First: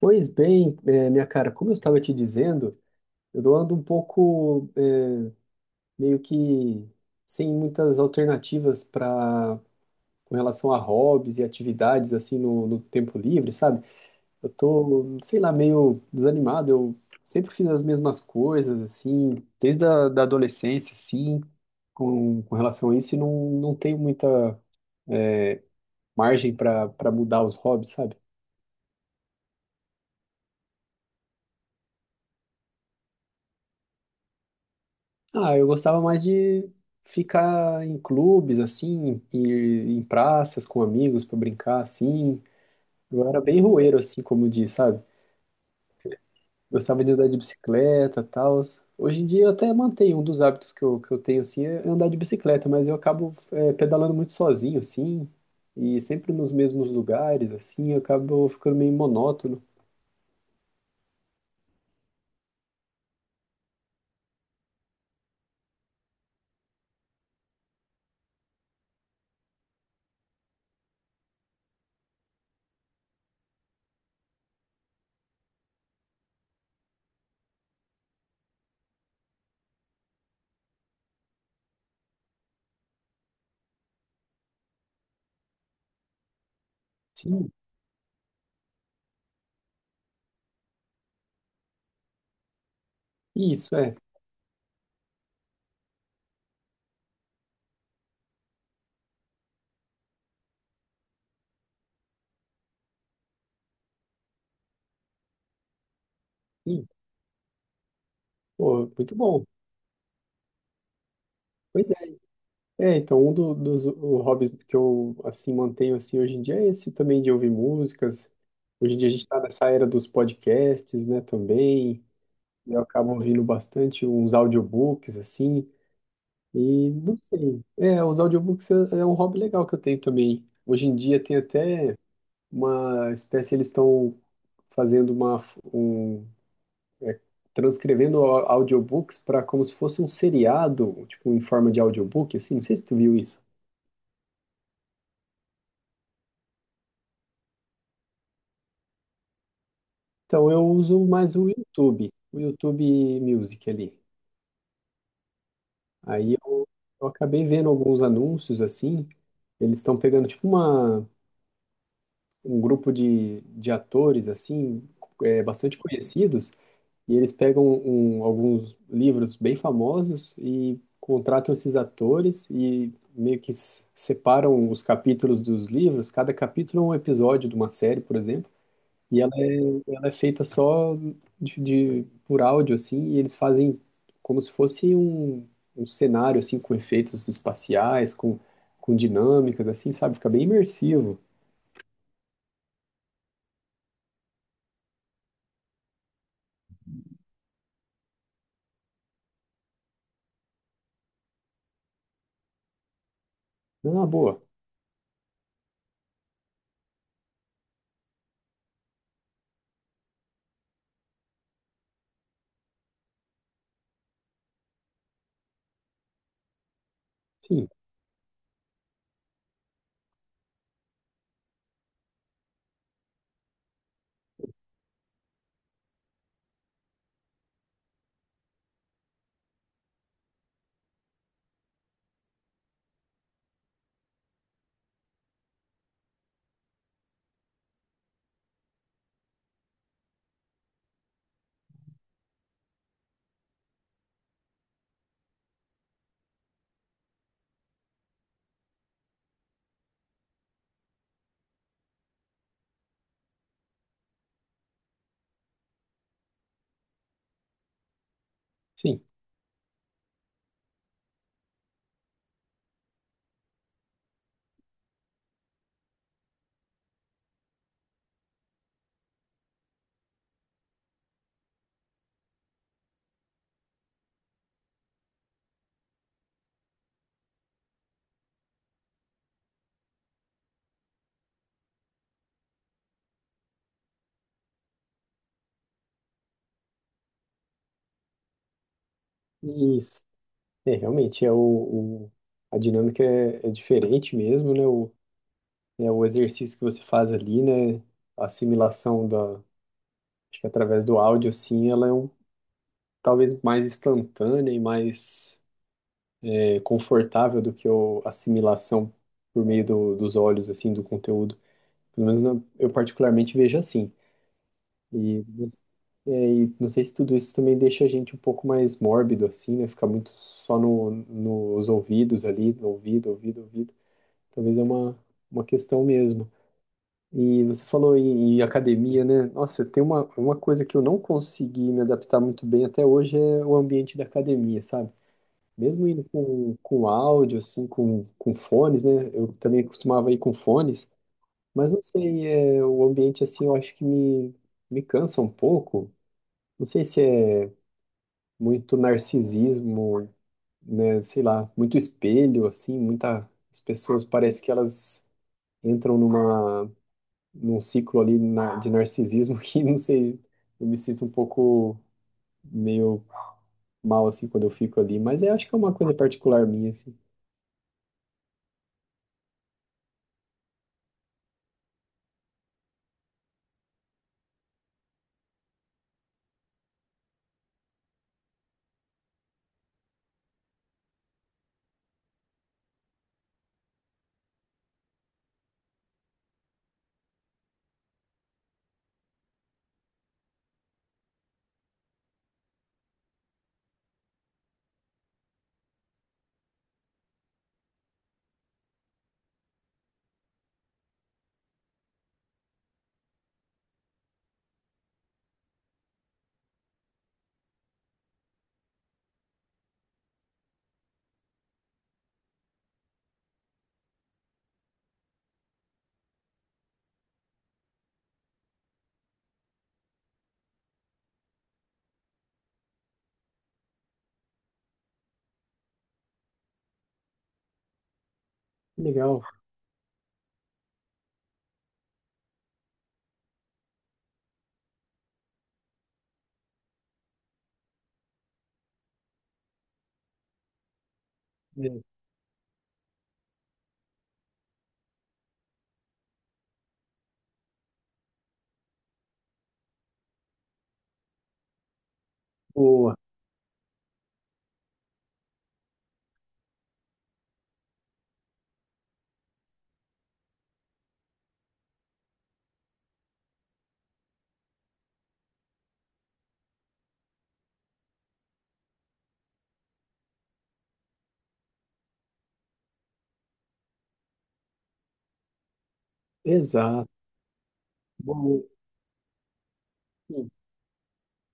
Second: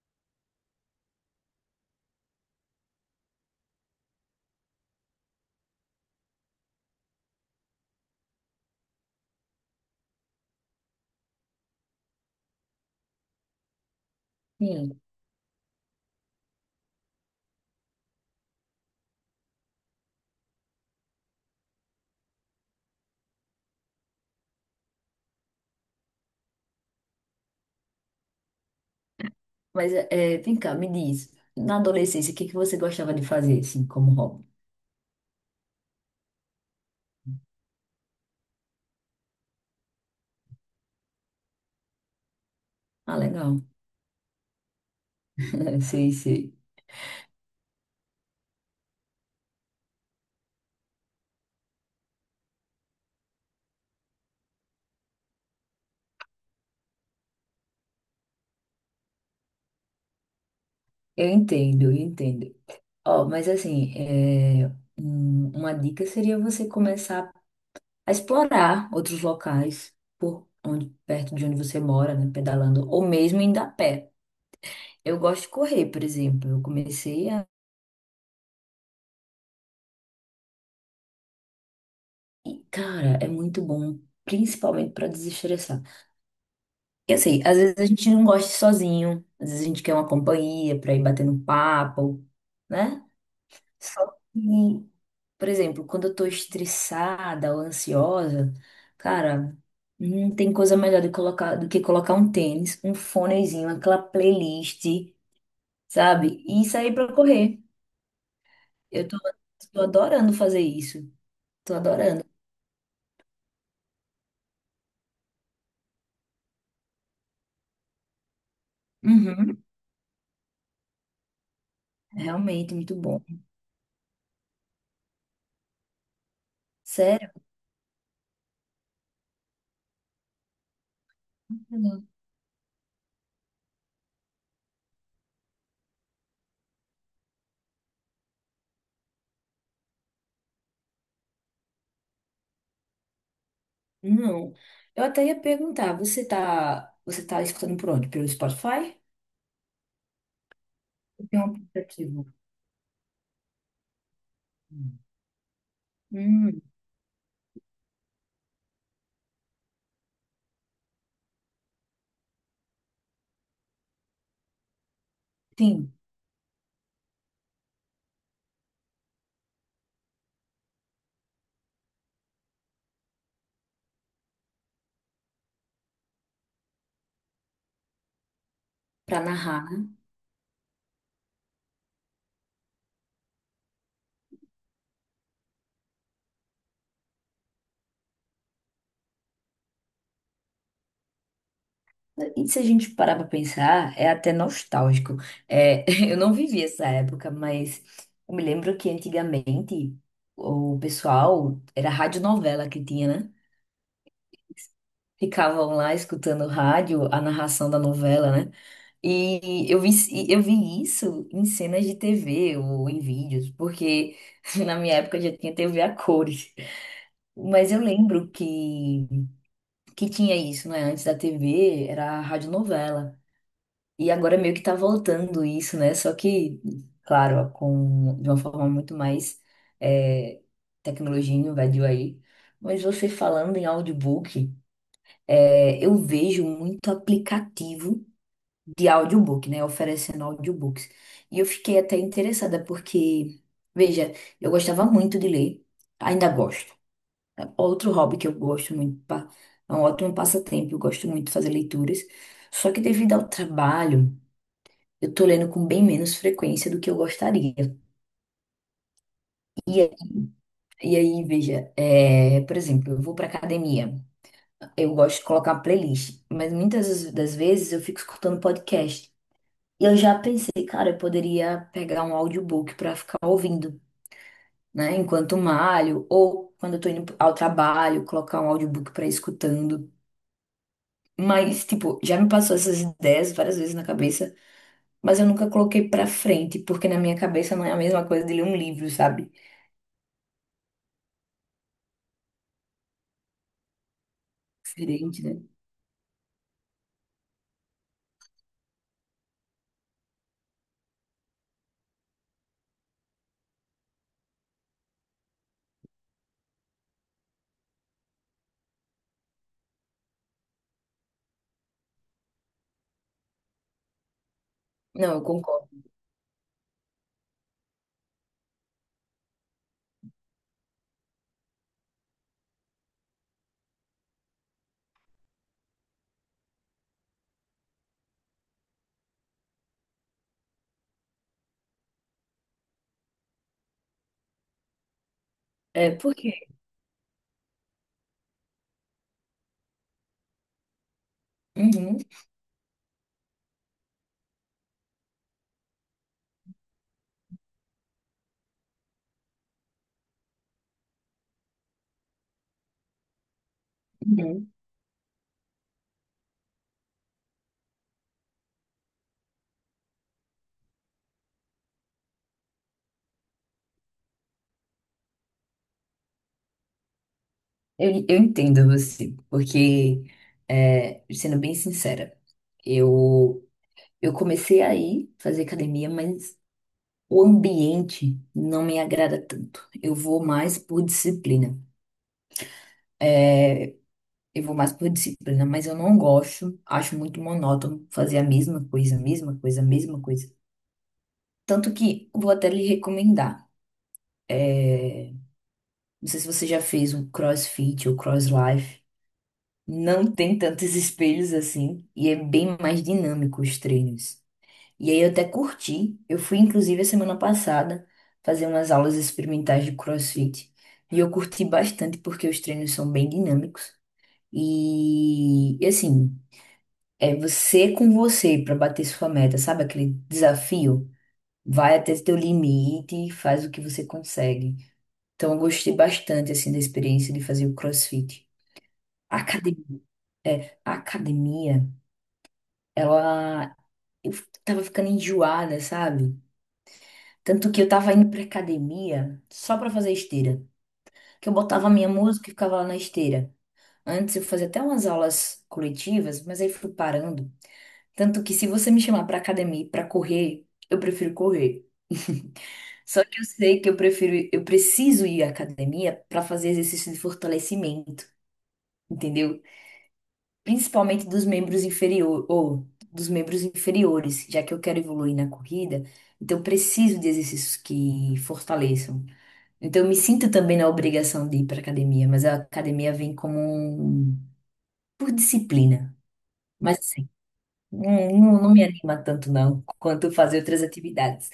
Pois bem, minha cara, como eu estava te dizendo, eu ando um pouco meio que sem muitas alternativas para com relação a hobbies e atividades assim no tempo livre, sabe? Eu Sim, tô, sei lá, meio desanimado. Eu sempre fiz as mesmas coisas assim, desde a da adolescência, assim, com relação a isso, e não tenho muita eh, margem para mudar os hobbies, sabe? mas é, vem cá, me diz, na adolescência, o que que você gostava de fazer, assim, como hobby? Ah, eu gostava mais de ficar em clubes, assim, ir em praças com amigos pra brincar, assim. Ah, Eu era bem legal. roeiro, assim, como diz, sabe? Sei, sei. Gostava de andar de bicicleta, tal. Hoje em dia eu até mantenho um dos hábitos que eu tenho, assim, é andar de bicicleta, mas eu acabo é, pedalando muito sozinho, assim, e sempre nos mesmos lugares, assim, eu acabo ficando meio monótono. Eu entendo. Ó, mas assim, é, uma dica seria você começar a explorar outros locais por onde, perto de onde você mora, né, pedalando, ou mesmo indo a pé. Eu gosto de correr, por exemplo. Eu comecei a... E, cara, é muito bom, principalmente para desestressar. Eu sei, Sim, às vezes a gente não gosta de ir sozinho, às vezes a gente quer uma companhia pra ir batendo papo, né? isso, é. Só que, por exemplo, quando eu tô estressada ou ansiosa, cara, não tem coisa melhor do que colocar um tênis, um fonezinho, aquela playlist, sabe? E Sim, sair pra correr. pô, Eu muito tô, bom. tô adorando fazer isso. Tô Pois é. adorando. É, então, dos o hobbies que eu, assim, mantenho, assim, hoje em dia é esse também de ouvir músicas. Hoje em dia a gente está Uhum, nessa era dos podcasts, né, também. é E realmente eu muito acabo bom. ouvindo bastante uns audiobooks, assim. E, não Sério? sei, é, os audiobooks é um hobby legal que eu tenho também. Hoje em dia tem até uma espécie, eles estão fazendo uma, um, é, transcrevendo audiobooks para como se fosse um seriado, tipo, em forma de audiobook, assim. Não sei se tu viu isso. Não. Eu até ia perguntar, você tá escutando por onde? Pelo Spotify? Então, eu uso mais Tem um aplicativo. o YouTube Music ali. Aí Hum, eu, eu acabei vendo alguns anúncios assim, eles estão pegando tipo uma, um grupo de atores assim, é, bastante sim, conhecidos, e eles pegam alguns livros bem famosos e contratam esses atores e meio que separam os capítulos dos livros, cada capítulo é um episódio de uma série, por exemplo, para e narrar. Ela é feita só por áudio, assim, e eles fazem como se fosse um, um cenário, assim, com efeitos espaciais, com dinâmicas, assim, sabe? Fica bem imersivo. E se a gente parar para pensar, é até nostálgico. É, eu não vivi essa época, mas eu me lembro que antigamente o pessoal era radionovela que tinha, né? Ah, boa. Ficavam lá escutando rádio, a narração da novela, né? E eu vi isso em cenas de TV ou em vídeos, porque na minha época já tinha TV a cores. Sim, Mas eu lembro que tinha isso, não é? Antes da TV era a radionovela. E agora meio que tá voltando isso, né? Só que, claro, com, de uma forma muito mais é, tecnologia invadiu aí. Mas você falando em audiobook, é, eu vejo muito aplicativo de audiobook, né? Oferecendo audiobooks. E eu fiquei até interessada, porque, veja, eu gostava muito de ler, ainda gosto. É outro hobby que eu gosto muito, é um ótimo passatempo, eu gosto muito de fazer leituras. Só que devido ao trabalho, eu tô lendo com bem menos frequência do que eu gostaria. sim. E, é- e aí, veja, é, por exemplo, eu vou pra academia, eu gosto de colocar playlist, mas muitas das vezes eu fico escutando podcast. Eu já pensei, cara, eu poderia pegar um audiobook pra ficar ouvindo, né? Enquanto malho, ou quando eu tô indo ao trabalho, colocar um audiobook pra ir escutando. Mas, tipo, já me passou essas ideias várias vezes na cabeça, mas eu nunca coloquei pra frente, porque na minha cabeça não é a mesma coisa de ler um livro, sabe? Isso. É, realmente, o- a dinâmica é diferente mesmo, né? O, Diferente, né? é o exercício que você faz ali, né? A assimilação da, acho que através do áudio, assim, ela é um, talvez mais instantânea e mais é confortável do que eu assimilação por meio dos olhos, assim, do conteúdo. Pelo menos eu particularmente vejo assim. Não, eu E, concordo. é, e não sei se tudo isso também deixa a gente um pouco mais mórbido, assim, né? Ficar muito só nos ouvidos ali, no ouvido, ouvido, ouvido. Talvez é uma questão mesmo. E você falou em academia, né? Nossa, tem uma coisa que eu não consegui me adaptar muito bem até hoje é o ambiente da academia, sabe? Mesmo É, indo porque. Com áudio, assim, com fones, né? Eu também costumava ir com fones, mas não Uhum, sei, é, o ambiente, assim, eu acho que me cansa um pouco. Não sei se é muito narcisismo, né? Sei lá, muito espelho, assim, muitas pessoas parece uhum. que elas entram numa, num ciclo ali de narcisismo que, não sei, eu me sinto um pouco meio mal, assim, quando eu fico ali, mas eu acho que é uma coisa particular minha, assim. Eu entendo você, porque, é, sendo bem sincera, eu. Eu comecei a ir fazer academia, mas o ambiente não me agrada tanto. Eu vou mais por disciplina. Eu vou mais por disciplina, mas eu não gosto. Acho muito monótono fazer a mesma coisa, a mesma coisa, a mesma coisa. Tanto que eu vou até lhe recomendar. Não sei se você já fez um CrossFit ou CrossLife. Não tem tantos espelhos assim e é bem mais dinâmico os treinos. E aí eu até curti. Eu fui, inclusive, a semana passada fazer umas aulas experimentais de CrossFit. E eu curti bastante porque os treinos são bem dinâmicos. E assim, é você com você para bater sua meta, sabe? Aquele desafio. Vai até teu limite e faz o que você consegue. Então eu gostei bastante, assim, da experiência de fazer o CrossFit. A Legal. academia, é, a academia, ela... Eu tava ficando enjoada, sabe? Tanto que eu tava indo pra academia só pra fazer esteira. Que eu botava a Né? minha música e ficava lá na esteira. Antes eu fazia até umas aulas coletivas, mas aí fui parando. Tanto que se você me chamar pra academia e pra correr, eu prefiro correr. Boa, Só que eu sei que eu prefiro, eu preciso ir à academia pra fazer exercício de fortalecimento, entendeu? Principalmente dos membros inferiores, ou dos membros inferiores, já que eu quero evoluir na corrida, então eu preciso de exercícios que fortaleçam. Então, eu me sinto também na obrigação de ir para academia, mas a academia vem como um... por disciplina. Mas exato. assim, não, não Boa. não me anima tanto não, quanto Sim. fazer outras atividades.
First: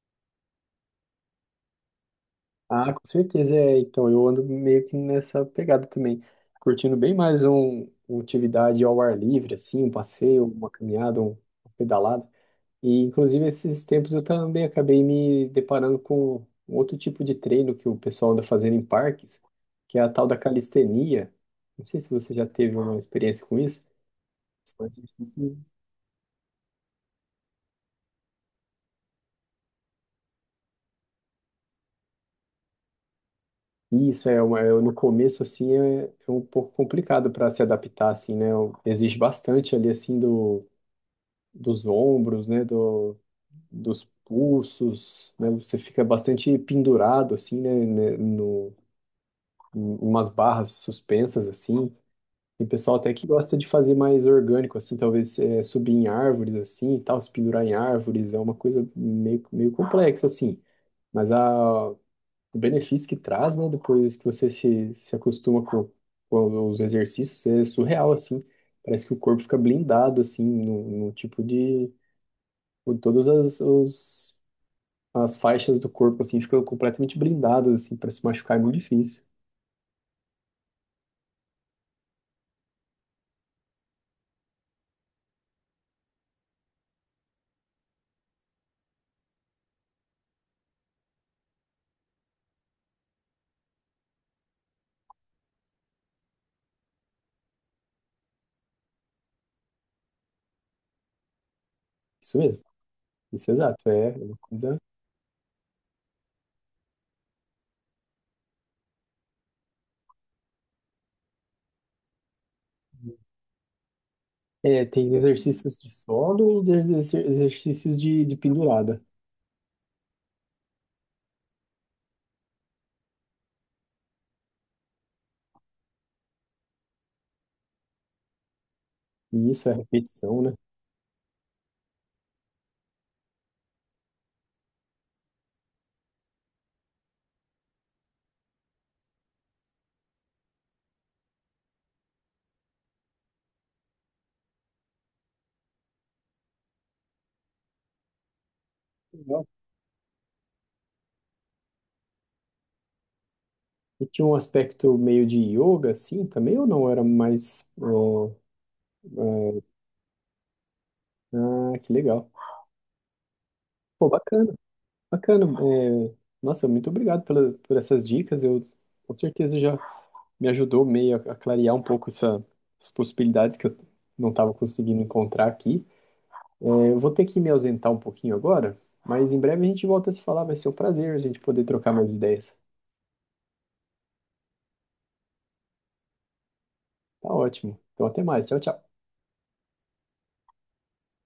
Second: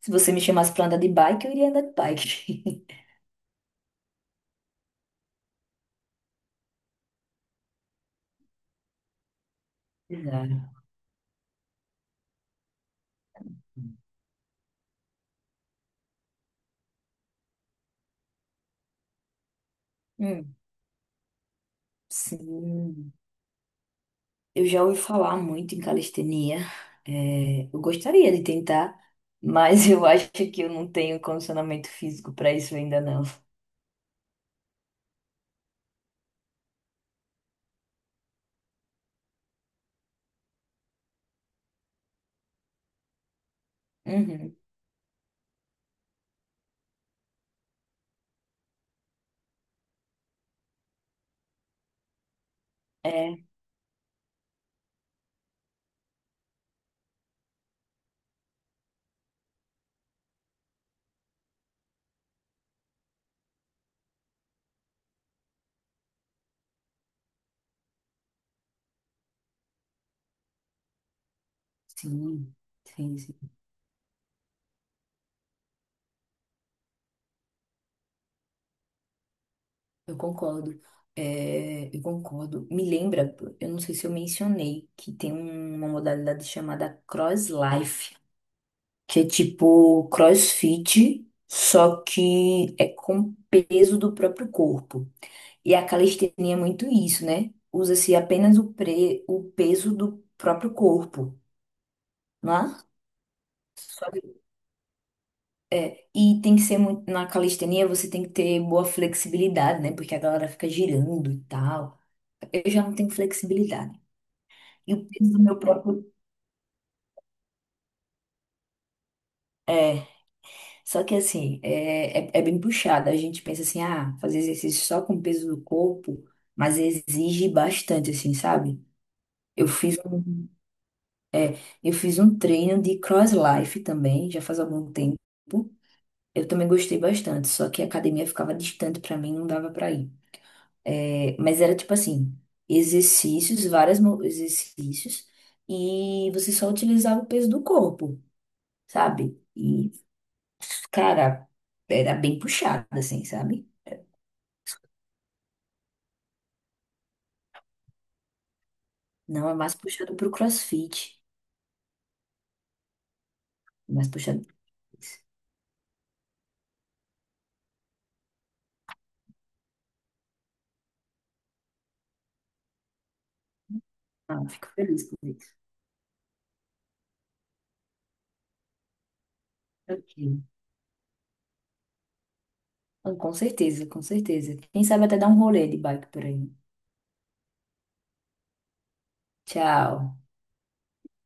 Se você me chamasse para andar de bike, eu iria andar de bike. Ah, com certeza é. Então, eu ando meio que nessa pegada também, curtindo bem mais uma atividade ao ar livre, assim, um passeio, uma Exato. caminhada, uma pedalada. E, inclusive, esses tempos eu também acabei me deparando com um outro tipo de treino que o pessoal anda fazendo em parques, que é a tal da Hum, calistenia. Não sei se você já teve uma sim. experiência com isso. Eu já São ouvi falar exercícios. muito em calistenia. É, eu gostaria de tentar, mas eu acho que eu não tenho condicionamento físico para isso ainda não. Isso é, uma, é no começo assim é um pouco complicado para se adaptar assim, né? Exige bastante ali assim do, dos ombros, né? Do, dos Uhum. pulsos, né? Você fica bastante pendurado assim, né? No, em umas barras suspensas assim. Tem pessoal até que É, gosta de fazer mais orgânico assim, talvez é, subir em árvores assim, e tal, se pendurar em árvores é uma coisa meio, meio complexa assim. Mas a, o benefício que traz, né? Depois que você se acostuma com os exercícios, é surreal, assim. Parece que o corpo fica blindado, assim, no tipo de... sim, com sim, todas sim. As faixas do corpo, assim, ficam completamente blindadas, assim, para se machucar é muito difícil. Eu concordo. É, eu concordo. Me lembra, eu não sei se eu mencionei, que tem uma modalidade chamada Cross Life, que é tipo CrossFit, só que é com peso do próprio corpo. E a calistenia é muito isso, né? Usa-se apenas o peso do próprio corpo, Isso não mesmo, é? isso é exato. Só É que. uma coisa... E tem que ser muito. Na calistenia você tem que ter boa flexibilidade, né? Porque a galera fica girando e tal. Eu já não tenho flexibilidade. É, E o tem peso do meu exercícios de próprio. solo e exercícios de pendurada. É, só que assim, é bem puxado. A gente pensa assim, ah, fazer exercício só com o peso do corpo, mas exige bastante, assim, sabe? E Eu isso é fiz repetição, um, né? eu fiz um treino de cross life também, já faz algum tempo. Eu também gostei bastante, só que a academia ficava distante pra mim, não dava pra ir. É, mas era tipo assim, vários exercícios, e você só utilizava o peso do corpo, sabe? Legal. E cara, era bem puxado, assim, sabe? E tinha um aspecto meio de yoga, assim, também, ou não? Era mais, ó. Não, é mais puxado pro CrossFit, Ah, que legal. é Pô, mais puxado bacana, pro isso. bacana. É, nossa, muito obrigado pela, por essas dicas. Eu com certeza já me ajudou meio a clarear um pouco essas possibilidades que eu não Ah, estava fico conseguindo feliz com encontrar isso. aqui. É, eu vou ter que me ausentar um pouquinho agora, mas em breve a gente volta a se falar. Ok. Vai ser um prazer a gente poder trocar mais ideias. Ah, com certeza, com certeza. Quem sabe até dar um rolê de bike por aí. Tá ótimo. Então até mais. Tchau, tchau. Tchau.